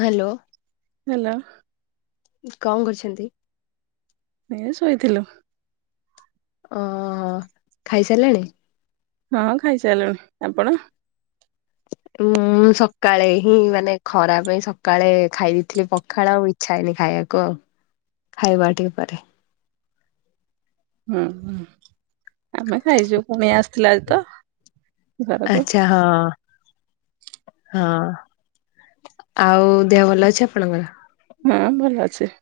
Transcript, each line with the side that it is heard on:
left: Hello.
right: Hello.
left: କଣ କରିଛନ୍ତି।
right: ଏ ଶୋଇ ଥିଲୁ।
left: ଅ ହ ଖାଇସାରିଲେଣି?
right: ହଁ ଖାଇସାରିଲୁଣି। ଆପଣ?
left: ମୁଁ ସକାଳେ ହିଁ ମାନେ ଖରା ପାଇଁ ସକାଳେ ଖାଇ ଦେଇେଥିଲି ପଖାଳ ଆଉ। ଇଚ୍ଛା ହେଇନି ଖାଇବାକୁ ଆଉ ଖାଇବା ଟିକେ ପରେ।
right: ହୁ ଆମେ ଖାଇଛୁ କୁଣିଆ ଆସିଥିଲା ଆଜି ତ ଘରକୁ।
left: ଆଚ୍ଛା ହଁ। ହଁ ଆଉ ଦେହ ଭଲ ଅଛି ଆପଣଙ୍କର।
right: ହୁଁ ଭଲ ଅଛି।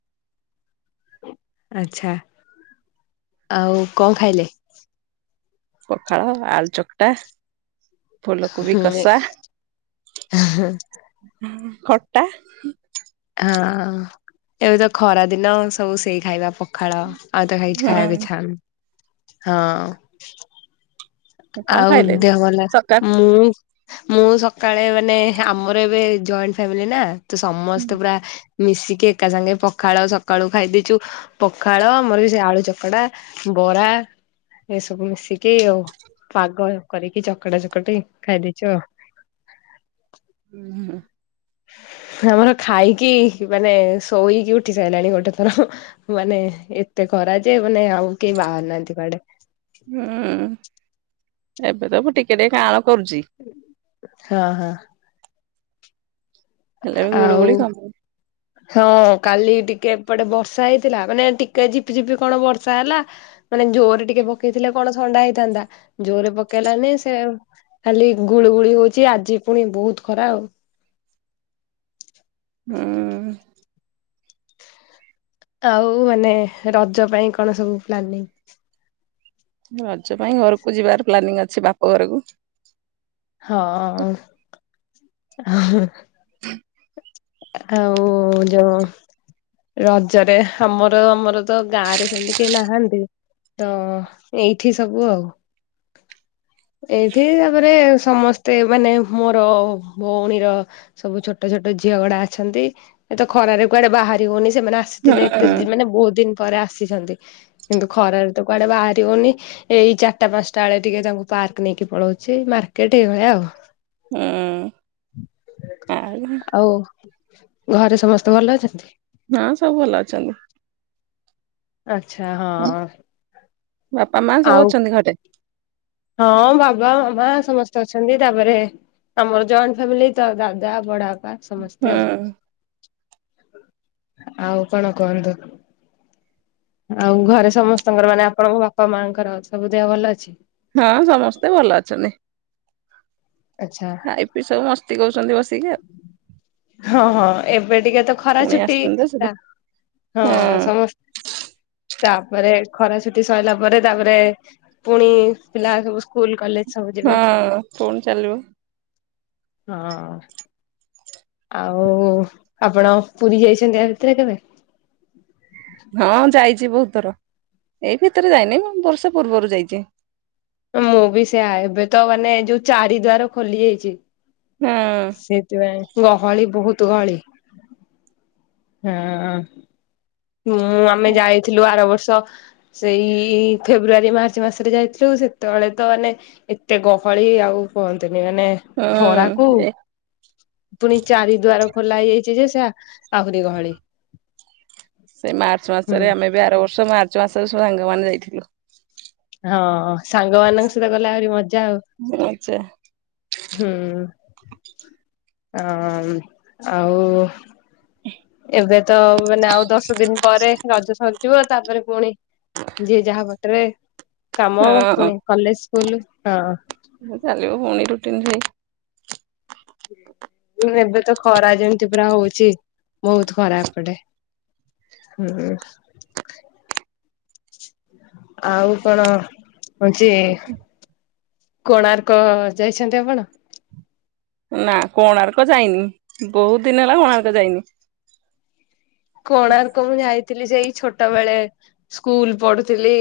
left: ଆଚ୍ଛା ଆଉ କଁ ଖାଇଲେ।
right: ପଖାଳ ଆଳୁ ଚକଟା। ଫୁଲ କୋବି
left: ହୁଁ
right: କଷା ଖଟା।
left: ହଁ ଏବେ ତ ଖରା ଦିନ ସବୁ ସେଇ ଖାଇବା ପ ପଖାଳ ଆଉ ତ କାଇଁ କିଛି ଖାଇବାକୁ ଇଚ୍ଛା ହଉନି ହଁ।
right: ହୁଁ କଣ
left: ଆଉ
right: ଖାଇଲେ
left: ଦେହ ଭଲ
right: ସକା
left: ମୁଁ। ମୁଁ ସକାଳେ ମାନେ ଆମର ଏବେ ଜଏଣ୍ଟେ ଫ୍ୟାମିଲିନା ତ
right: ହୁଁ
left: ସମସ୍ତେ ପୁରା। ମିଶିକି ଏକା ସାଙ୍ଗେ ପଖାଳ ସକାଳୁ ଖାଇଦେଇଛୁ। ପଖାଳ ଆମର ବି ସେ ଆଳୁ ଚକଡା ବରା ଏସବୁ ମିଶିକି ଆଉ। ପାଗ କରିକି ଚକଡା ଚକଟି ଖାଇ ଦେଇଛୁ ଆଉ।
right: ହୁଁ।
left: ଆମର ଖାଇକି ମାନେ ଶୋଇକି ଉଠି ସାଇଲାଣି ଗୋଟେ ଥର। ମାନେ ଏତେ ଖରା ଯେ ମାନେ ଆଉ କେହି ବାହାରୁ ନାହାନ୍ତି କୁଆଡେ।
right: ହୁଁ ଏବେ ତାକୁ ଟିକେ ଟିକେ କାଆଁଳ କରୁଛି।
left: ହଁ ହଁ।
right: ହେଲେ
left: ଆ
right: ବି ଗୁଳୁ
left: ଆଉ।
right: ଗୁଳି କମୁନି।
left: ହଁ କାଲି ଟିକେ ଏପଟେ ବର୍ଷା ହେଇଥିଲା ମାନେ ଟିକେ ଝିପିଝିପି କଣ ବର୍ଷା ହେଲା। ମାନେ ଜୋରେ ଟିକେ ପକେଇଥିଲେ କଣ ଥଣ୍ଡା ହେଇଥାନ୍ତା ଜୋରେ ପକେଇଲାନି ସେ ଖାଲି ଗୁଳିୁ ଗୁଳି ହଉଛି ଆଜି ପୁଣି ବହୁତ୍ ଖରା ଆଉ।
right: ହୁଁ।
left: ଆଉ ମାନେ ରଜ ପାଇଁ କଣ ସବୁ ପ୍ଲାନିଂ?
right: ରଜ ପାଇଁ ଘରକୁ ଯିବାର ପ୍ଲାନିଂ ଅଛି ବାପ ଘରକୁ।
left: ହ ଅ। ଆ ଆଉ ଯୋଉଁ ରଜରେ ହାମର ଆମର ତ ଗାଁ ରେ ସେମ୍ ତି କେହି ନାହାନ୍ତି ତ ଏଇଠି ସବୁ ଆଉ। ଏଇଠି ତାପରେ ସମସ୍ତେ ମାନେ ମୋର ଭଉଣୀର ସବୁ ଛୋଟ ଛୋଟ ଝିଅ ଗୁଡା ଅଛନ୍ତି ଏ ତ ଖରାରେ କୁଆଡେ ବାହାରି ହଉନି ସେମାନେ
right: ହୁଁ
left: ଆସିଥିଲେ ଏତେ ଦି
right: ହୁଁ।
left: ମାନେ ବହୁତ୍ ଦିନ ପରେ ଆସିଛନ୍ତି କିନ୍ତୁ ଖରାରେ ତ କୁଆଡେ ବାହାରିହଉନି ଏଇ ଚାର୍ ଟା ପାଞ୍ଚ୍ ଟା ବେଳେ ଟିକେ ତାଙ୍କୁ ପାର୍କ ନେଇକି ପଳଉଛି ମାର୍କେଟ ଏଇଭଳିଆ ଆଉ।
right: ହୁଁ ଆଉ
left: ଓ ଘରେ ସମସ୍ତେ ଭଲ ଅଛନ୍ତି?
right: ହଁ ସବୁ ଭଲ ଅଛନ୍ତି।
left: ଆଚ୍ଛା ହଁ।
right: ବାପା ମା ସବୁ
left: ଆଉ
right: ଅଛନ୍ତି ଘରେ?
left: ହଁ ବାବା ମାମା ସମସ୍ତେ ଅଛନ୍ତି ତାପରେ ଆମର ଜଏଣ୍ଟ୍ ଫ୍ୟାମିଲି ତ ଦାଦା ବଡ ବାପା ସମସ୍ତେ ଆଉ।
right: ହୁଁ।
left: ଆଉ କଣ କୁହନ୍ତୁ? ଆଉ ଘରେ ସମସ୍ତଙ୍କର ମାନେ ଆପଣଙ୍କ ବାପା ମାଆଙ୍କର ସବୁ ଦେହ ଭଲ ଅଛି?
right: ହଁ ସମସ୍ତେ ଭଲ ଅଛନ୍ତି।
left: ଆଚ୍ଛା।
right: ଏବେ ସବୁ ମସ୍ତି କରୁଚନ୍ତି ବସିକି ଆଉ।
left: ହଁ ହଁ ଏବେ ଟିକେ ତ ଖରା
right: ପୁଣି
left: ଛୁଟି
right: ଆସିଛନ୍ତି ତ ସେଟା
left: ଟା ହଁ ସମ ତାପରେ ଖରା ଛୁଟି ସଇଲା ପରେ ତାପରେ ପୁଣି ପିଲା ସବୁ ସ୍କୁଲ କଲେ
right: ହଁ ପୁଣି ଚାଲିବ।
left: ହଁ। ଆଉ ଆପଣ ପୁରୀ ଯାଇଚନ୍ତି ଆ ଭିତରେ କେବେ?
right: ହଁ ଯାଇଛି ବହୁତ୍ ଥର ଏଇ ଭିତରେ ଯାଇନି ମୁଁ ବର୍ଷେ ପୂର୍ବରୁ ଯାଇଚି।
left: ମୁଁ ବି ସେୟା ଏବେ ତ ମାନେ ଯୋଉ ଚାରି ଦ୍ୱାର ଖୋଲି ଯାଇଚି
right: ହଁ।
left: ସେଇଥିପାଇଁ ଗହଳି ବହୁତ୍ ଗଳି। ହଁ ମୁଁ ଆମେ
right: ହୁଁ
left: ଯାଇଥିଲୁ ଆର ବର୍ଷ ସେଇ ଫେବୃଆରୀ ମାର୍ଚ୍ଚ ମାସରେ ଯାଇଥିଲୁ ସେତବେଳେ ତ ନେ ଏତେ ଗହଳି ଆଉ କୁହନ୍ତୁନି ମାନେ ଖରାକୁ ପୁଣି ଚାରି ଦୁଆର ଖୋଲା ହେଇଯାଇଚି ଯେ ସେ ଆହୁରି ଗହଳି।
right: ସେ ମାର୍ଚ୍ଚ
left: ହୁଁ
right: ମାସରେ ଆମେ ବି ଆର ବର୍ଷ ମାର୍ଚ୍ଚ ମାସରେ ସବୁ ଆଙ୍ଗ ମାନେ ଯାଇଥିଲୁ।
left: ହଁ ସାଙ୍ଗମାନଙ୍କ ସହିତ ଗଲେ ଆହୁରି ମଜା ଆଉ।
right: ଆଚ୍ଛା
left: ହୁଁ ଅ ଆଉ
right: [unintelligible]
left: ଏବେ ତ ଆଉ ମାନେ ଆଉ ଦଶଦିନ ପରେ ରଜ ସରିଯିବ ତାପରେ ପୁଣି ଯିଏ ଯାହା ବାଟରେ କାମ ପୁଣି କଲେଜ୍ ସ୍କୁଲ୍ ହଁ।
right: ଚାଲିବ ପୁଣି ରୁଟିନ୍ ଭାଇ।
left: ଉଁ ଏବେ ତ ଖରା ଯେମ୍ ତି ପୁରା ହଉଚି ବହୁତ ଖରା ଏପଟେ। ହୁଁ। ଆଉ କଣ? ହଉଚି କୋଣାର୍କ ଯାଇଛନ୍ତି ଆପଣ?
right: ନା କୋଣାର୍କ ଯାଇନି ବହୁତଦିନ ହେଲା କୋଣାର୍କ ଯାଇନି।
left: କୋଣାର୍କ ମୁଁ ଯାଇଥିଲି ସେଇ ଛୋଟବେଳେ ସ୍କୁଲ ପଢୁଥିଲି।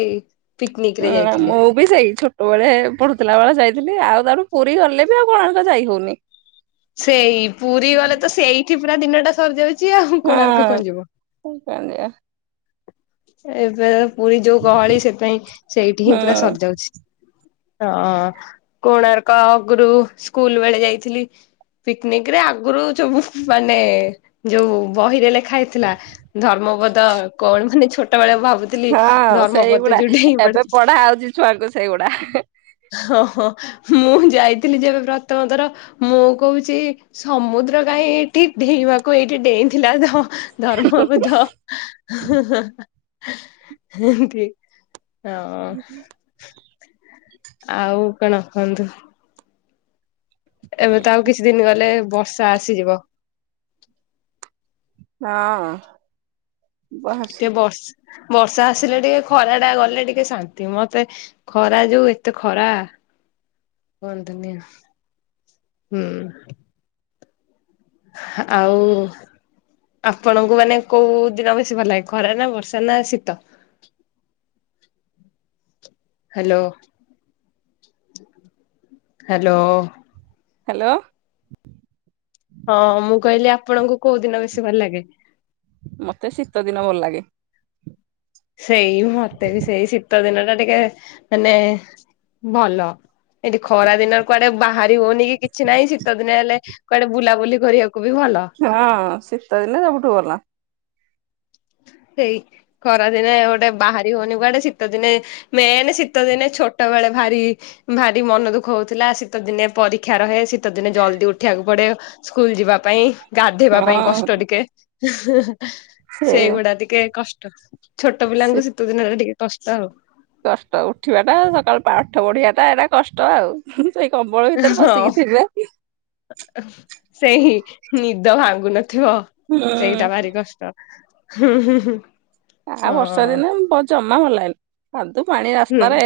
left: ପିକନିକ ରେ
right: ଏ
left: ଯାଇଥିଲି।
right: ମୋ ଉ ବି ସେଇ ଛୋଟବଳେ ପଢୁଥିଲାବଳେ ଯାଇଥିଲି ଆଉ ତାଠୁ ପୁରୀ ଗଲେ ବି ଆଉ କୋଣାର୍କ ଯାଇହଉନି।
left: ସେଇ ପୁରୀ ଗଲେତ ସେଇଠି ପୁରା ଦିନଟା ସରିଯାଉଚି ଆଉ
right: ହଁ
left: କୋଣାର୍କ କଣ ଯିବ?
right: କଣ କରିବା।
left: ଏବେ ଯ ପୁରୀ ଯୋଉ ଗହଳି ସେଥିପାଇଁ ସେଇଠିହିଁ ପୁରା
right: ହୁଁ
left: ସରିଯାଉଚି। ହଁ କୋଣାର୍କ ଅଗୁରୁ ସ୍କୁଲବେଳେ ଯାଇଥିଲି। ପିକନିକରେ ଆଗୁରୁ ଯୋଉମାନେ ଯୋଉ ବହିରେ ଲେଖା ହେଇଥିଲା। ଧର୍ମପଦ କଣ ମାନେ ଛୋଟବଳେ ଭାବୁ
right: ହଁ ସେଇଗୁଡା ଏବେ ପଢାହଉଚି ଛୁଆଙ୍କୁ ସେଇଗୁଡା।
left: ହଁ ହଁ ମୁଁ ଯାଇଥିଲି ଯେବେ ପ୍ରଥମଥର ମୁଁ କହୁଚି। ସମୁଦ୍ର କାଇଁ ଏଇଠି ଡେଇଁବାକୁ ଏଇଠି ଡେଇଁଥିଲା ତ। ଧର୍ମପଦ ଏମତି। ହଁ। ଆଉ କଣ କହନ୍ତୁ? ଏବେ ତ ଆଉ କିଛିଦିନ ଗଲେ ବର୍ଷା ଆସିଯିବ।
right: ହଁ। ବସ
left: ଟିକେ ବର୍ଷ ବର୍ଷା ଆସିଲେ ଟିକେ ଖରାଟା ଗଲେ ଟିକେ ଶାନ୍ତି ମତେ। ଖରା ଯୋଉ ଏତେ ଖରା କୁହନ୍ତୁନି ଆଉ। ହୁଁ। ହା ଆଉ ଆପଣଙ୍କୁ ମାନେ କୋଉଦିନ ବେଶୀ ଭଲ ଲାଗେ ଖରା ନା ବର୍ଷା ନା ଶୀତ? ହାଲୋ। ହାଲୋ।
right: ହାଲୋ।
left: ହଁ ମୁଁ କହିଲି ଆପଣଙ୍କୁ କୋଉଦିନ ବେଶୀ ଭଲ ଲାଗେ?
right: ମତେ ଶୀତଦିନ ଭଲ ଲାଗେ।
left: ସେଇ ମତେ ବି ସେଇ ଶୀତଦିନ ଟା ଟିକେ ମାନେ ଭଲ। ଏଠି ଖରାଦିନ କୁଆଡେ ବାହାରି ହଉନି କି କିଛି ନାଇଁ ଶୀତଦିନେ ହେଲେ କୁଆଡେ ବୁଲାବୁଲି କରିବାକୁ ବି ଭଲ।
right: ହଁ ଶୀତଦିନେ ସବୁଠୁ ଭଲ।
left: ହେଇ ଖରାଦିନେ ଗୋଟେ ବାହାରି ହଉନି କୁଆଡେ ଶୀତଦିନେ ମେନ ଶୀତଦିନେ ଛୋଟବଳେ ଭାରି ଭାରି ମନଦୁଃଖ ହଉଥିଲା ଶୀତଦିନେ ପରୀକ୍ଷା ରହେ ଶୀତଦିନେ ଜଲଦି ଉଠିବାକୁ ପଡେ। ସ୍କୁଲ ଯିବାପାଇଁ। ଗାଧେଇବା ପାଇଁ
right: ହଁ
left: କଷ୍ଟ ଟିକେ
right: ସେ
left: ସେଇଗୁଡା ଟିକେ କଷ୍ଟ।
right: ସେ
left: ଛୋଟପିଲାଙ୍କୁ ଶୀତଦିନରେ ଟିକେ କଷ୍ଟ ଆଉ।
right: କଷ୍ଟ ଉଠିବାଟା ସକାଳୁ ପାଠ ପଢିବାଟା ଏଟା କଷ୍ଟ ଆଉ। ଅ ଭିତରେ
left: ହଁ
right: ପସିକିଥିବ।
left: ସେଇ ନିଦ ଭାଙ୍ଗୁନଥିବ
right: ହୁଁ
left: ସେଇଟା ଭାରି କଷ୍ଟ। ହୁଁ ହୁଁ ହୁଁ।
right: ଆଉ ବର୍ଷା
left: ହଁ
right: ଦିନେ ଜମା ଭଲାଗିଲ ଖାଧୁଅ ପାଣି
left: ହୁଁ
right: ରାସ୍ତାରେ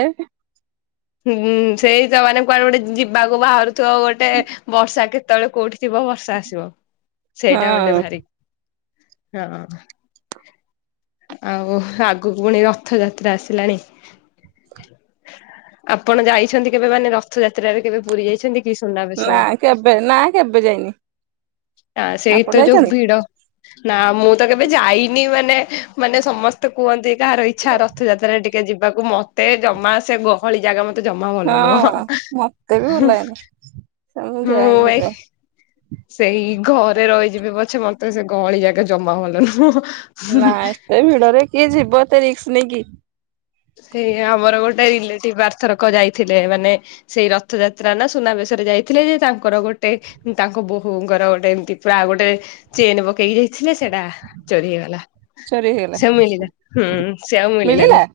left: ହୁଁ ସେଇ ତ ମେ କୁଆଡେ ଗୋଟିଏ ଯିବାକୁ ବାହାରୁଥିବ ଗୋଟିଏ ବର୍ଷା କେତେବେଳେ କୋଉଠି ଥିବ ବର୍ଷା ଆସିବ ସେଇଟା
right: ହଁ
left: ଗୋଟିଏ ଭାରି ହଁ। ଆଉ ଆଗକୁ ପୁଣି ରଥଯାତ୍ରା ଆସିଲାଣି। ଆପଣ ଯାଇଛନ୍ତି କେବେ ମାନେ ରଥଯାତ୍ରାରେ ବି କେବେ ପୁରୀ ଯାଇଛନ୍ତି କି ସୁନା ବେଶ
right: ନା କେବେ ନା କେବେ ଯାଇନି ଆପଣ
left: ସେଇତ ଯୋଉ
right: ଯାଇଛନ୍ତି
left: ଭିଡ ନା ମୁଁ ତ କେବେ ଯାଇନି ମାନେ ମାନେ ସମସ୍ତେ କୁହନ୍ତି କାହାର ଇଛା ର ରଥଯାତ୍ରାରେ ଟିକିଏ ଯିବାକୁ ମତେ ଜମା ସେ ଗହଳି ଜାଗା ମତେ ମତେ ଜମା ଭଲ
right: ହଁ ମତେ ବି
left: ନୁହଁ
right: ଭଲ ଲାଗେନି
left: ମୁଁ
right: ଯାଏନି
left: ଭାଇ
right: ସେଥିପାଇଁ
left: ସେଇ ଘରେ ରହିଯିବି ପଛେ ମତେ ସେ ଗହଳି ଯାକା ଜମା ଭଲ ନୁହଁ।
right: ନା ଏତେ ଭିଡରେ କିଏ ଯିବ ଏତେ ରିକ୍ସ ନେଇକି
left: ସେଇ ଆମର ଗୋଟିଏରିଲେଟିଭ ପାର୍ଥକ ଯାଇଥିଲେ ମାନେ ସେଇ ରଥ ଯାତ୍ରା ନା ସୁନାବେଶରେ ଯାଇଥିଲେ ଯେ ତାଙ୍କର ଗୋଟେ ତାଙ୍କ ବୋହୂଙ୍କର ଗୋଟିଏଏମତି ପୁରା ଗୋଟାଏ ଚେନ୍ ପକେଇ ଯାଇଥିଲେ ସେଟା ଚୋରି ହେଇଗଲା
right: ଚୋରି ହେଇଗଲା
left: ସେ ମିଳିଲା ହୁଁ ସେ ଆଉ
right: ମିଳିଲା
left: ମିଳିଲାନି।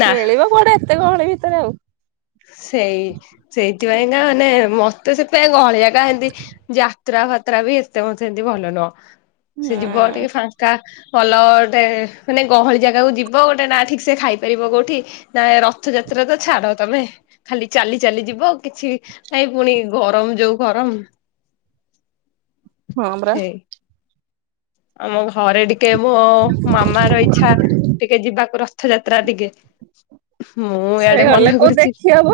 left: ନା
right: ମିଳିବ କୋଆଡେ ଏତେ ଗହଳି ଭିତରେ ଆଉ।
left: ସେଇ ସେଇଥିପାଇଁ କା ମାନେ ମ ତ ସେଥିାଇଁ ଗହଳିଆ କା ଏମତି ଯାତ୍ରା ଫାତ୍ରା ବି ଏତେ ମୋ ସେମତି ଭଲ ନୁହଁ। ସେ ଯିବ ଟିକିଏ
right: ହୁଁ
left: ଫାଙ୍କା ଭଲ ଗୋଟାଏ ମାନେ ଗହଳି ଜାଗାକୁ ଯିବ ଗୋଟିଏ ନା ଠିକ୍ ସେ ଖାଇ ରହିବ କୋଉଠି ନା ରଥଯାତ୍ରା ତ ଛାଡ ତମେ ଖାଲି ଚାଲି ଚାଲି ଯିବ କିଛି ନାଇଁ ପୁଣି ଗରମ ଯୋଉ ଗରମ।
right: ହଁ ପରା।
left: ହେଇ ଆମ ଘରେ ଟିକିଏ ମୋ ମାମାର ଇଛା ଟିକିଏଯିବାକୁ ରଥଯାତ୍ରା ଟିକେ। ମୁଁ
right: ସେଇ
left: ଇଆଡେ
right: ଗଲେ
left: ମନା
right: କୋଉ
left: କରୁଛି
right: ଦେଖି ହବ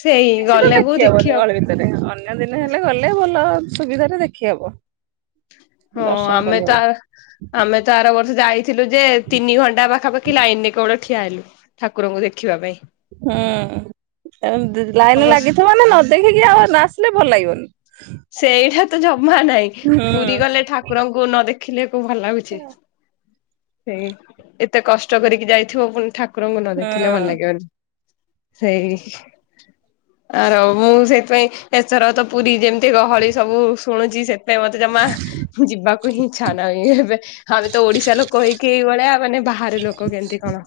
left: ସେଇ
right: କିଛି ତ
left: ଗଲେ ବୋ
right: ହବନି
left: ଦେଖି ହବ।
right: ଗହଳି ଅନ୍ୟ ଦିନ ହେଲେ ଗଲେ ଭଲ ସୁବିଧାରେ ଦେଖିହବ।
left: ହଁ ଆମେ ତ ଆମେ ତ ଆର ବର୍ଷେ ଯାଇଥିଲୁ ଯେ ତିନି ଘଣ୍ଟା ପାଖାପାଖି ଲାଇନରେ କେବବେଳ ଠିଆ ହେଲୁ। ଠାକୁରଙ୍କୁ ଦେଖିବା ପାଇଁ।
right: ହୁଁ ଲାଇନ
left: ଅବଶ୍ୟ
right: ଲାଗିଥିବ ନା ନ ଦେଖିକି ଆଉ ଆସିଲେ ଭଲ ଲାଗିବନି।
left: ସେଇଟା ତ ଜମା ନାହିଁ
right: ହୁଁ
left: ପୁରୀ ଗଲେ ଠାକୁରଙ୍କୁ ନ ଦେଖିଲେ କ ଭଲ ଲାଗୁଛି। ସେଇ ଏତେ କଷ୍ଟ କରିକି ଯାଇଥିବ ପୁଣି ଠାକୁରଙ୍କୁ ନ
right: ହୁଁ
left: ଦେଖିଲେ ଭଲ ଲାଗିବନି। ସେଇ ଆର ମୁଁ ସେଇଥିପାଇଁ ଏସର ତ ପୁରୀ ଯେମିତି ଏତେ ଗହଳି ସବୁ ଶୁଣୁଛି ସେଥିପଁ ମତେ ଜମା ଯିବାକୁ ହିଁ ଇଚ୍ଛା ନାହିଁ ଏବେ ଆମେ ତ ଓଡିଶା ଲୋକ ହେଇକି ଏଇ ଭଳିଆ ମାନେ ବାହାରେ ଲୋକ କେମିତି କଣ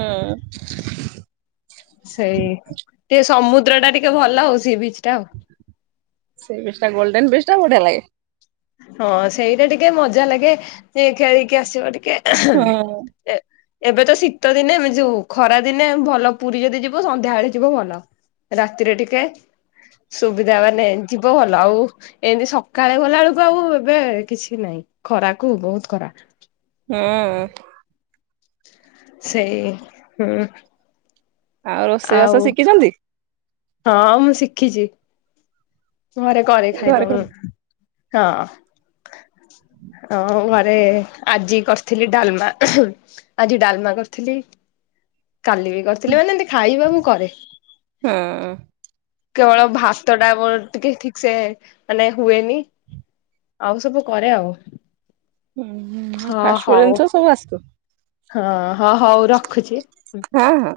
right: ହଁ।
left: ସେଇ ଟିକିଏ ସମୁଦ୍ର ଟା ଟିକିଏ ଭଲ ହଉ ସି ବିଚ ଟା ଆଉ।
right: ସେଇ ବିଚ୍ ଟା ଗୋଲଡେ ବେଶ ଟା ବଢିଆ ଲାଗେ।
left: ହଁ ସେଇଟା ଟିକିଏ ମଜା ଲାଗେ ଖେଳିକି ଆସିବ
right: ହୁଁ
left: ଟିକିଏ। ଏବେ ତ ଶୀତ ଦିନେ ଏମ ଯ ଖରା ଦିନେ ଭଲ ପୁରୀ ଯଦି ଯିବ ସନ୍ଧ୍ୟାବେଳେ ଯିବ ଭଲ। ରାତିରେ ଟିକିଏ ସୁବିଧା ମାନେ ଯିବ ଭଲ ଆଉ ଏମିତି ସକାଳେ ଗଲା ବେଳକୁ ଆଉ ଏବେ କିଛି ନାଇଁ ଖରାକୁ ବହୁତ ଖରା।
right: ହଁ।
left: ସେଇ ହୁଁ।
right: ଆଉ ରୋଷେଇବାସ ଶିଖିଛନ୍ତି?
left: ହଁ ମୁଁ ଶିଖିଛି। ଘରେ କରେ
right: ଘରେ
left: ଖାଇବା ମୁଁ ହଁ। ଆଉ ଘରେ ଆଜି କରିଥିଲି ଡାଲମା। ଆଜି ଡାଲମା କରିଥିଲି କାଲି ବି କରିଥିଲି ମାନେ ଏମିତି ଖାଇବା ମୁଁ କରେ।
right: ହୁଁ।
left: କେବଳ ଭାତଟା ମୋର ଟିକେ ଠିକ୍ ସେ ମାନେ ହୁଏନି। ଆଉ ସବୁ କରେ ଆଉ।
right: ହଁ ଫାଷ୍ଟ ଫୁଡ଼ ଜିନିଷ ସବୁ ଆସିବ?
left: ହଁ ହଁ ହଉ ରଖୁଚି।
right: ହୁଁ ହୁଁ।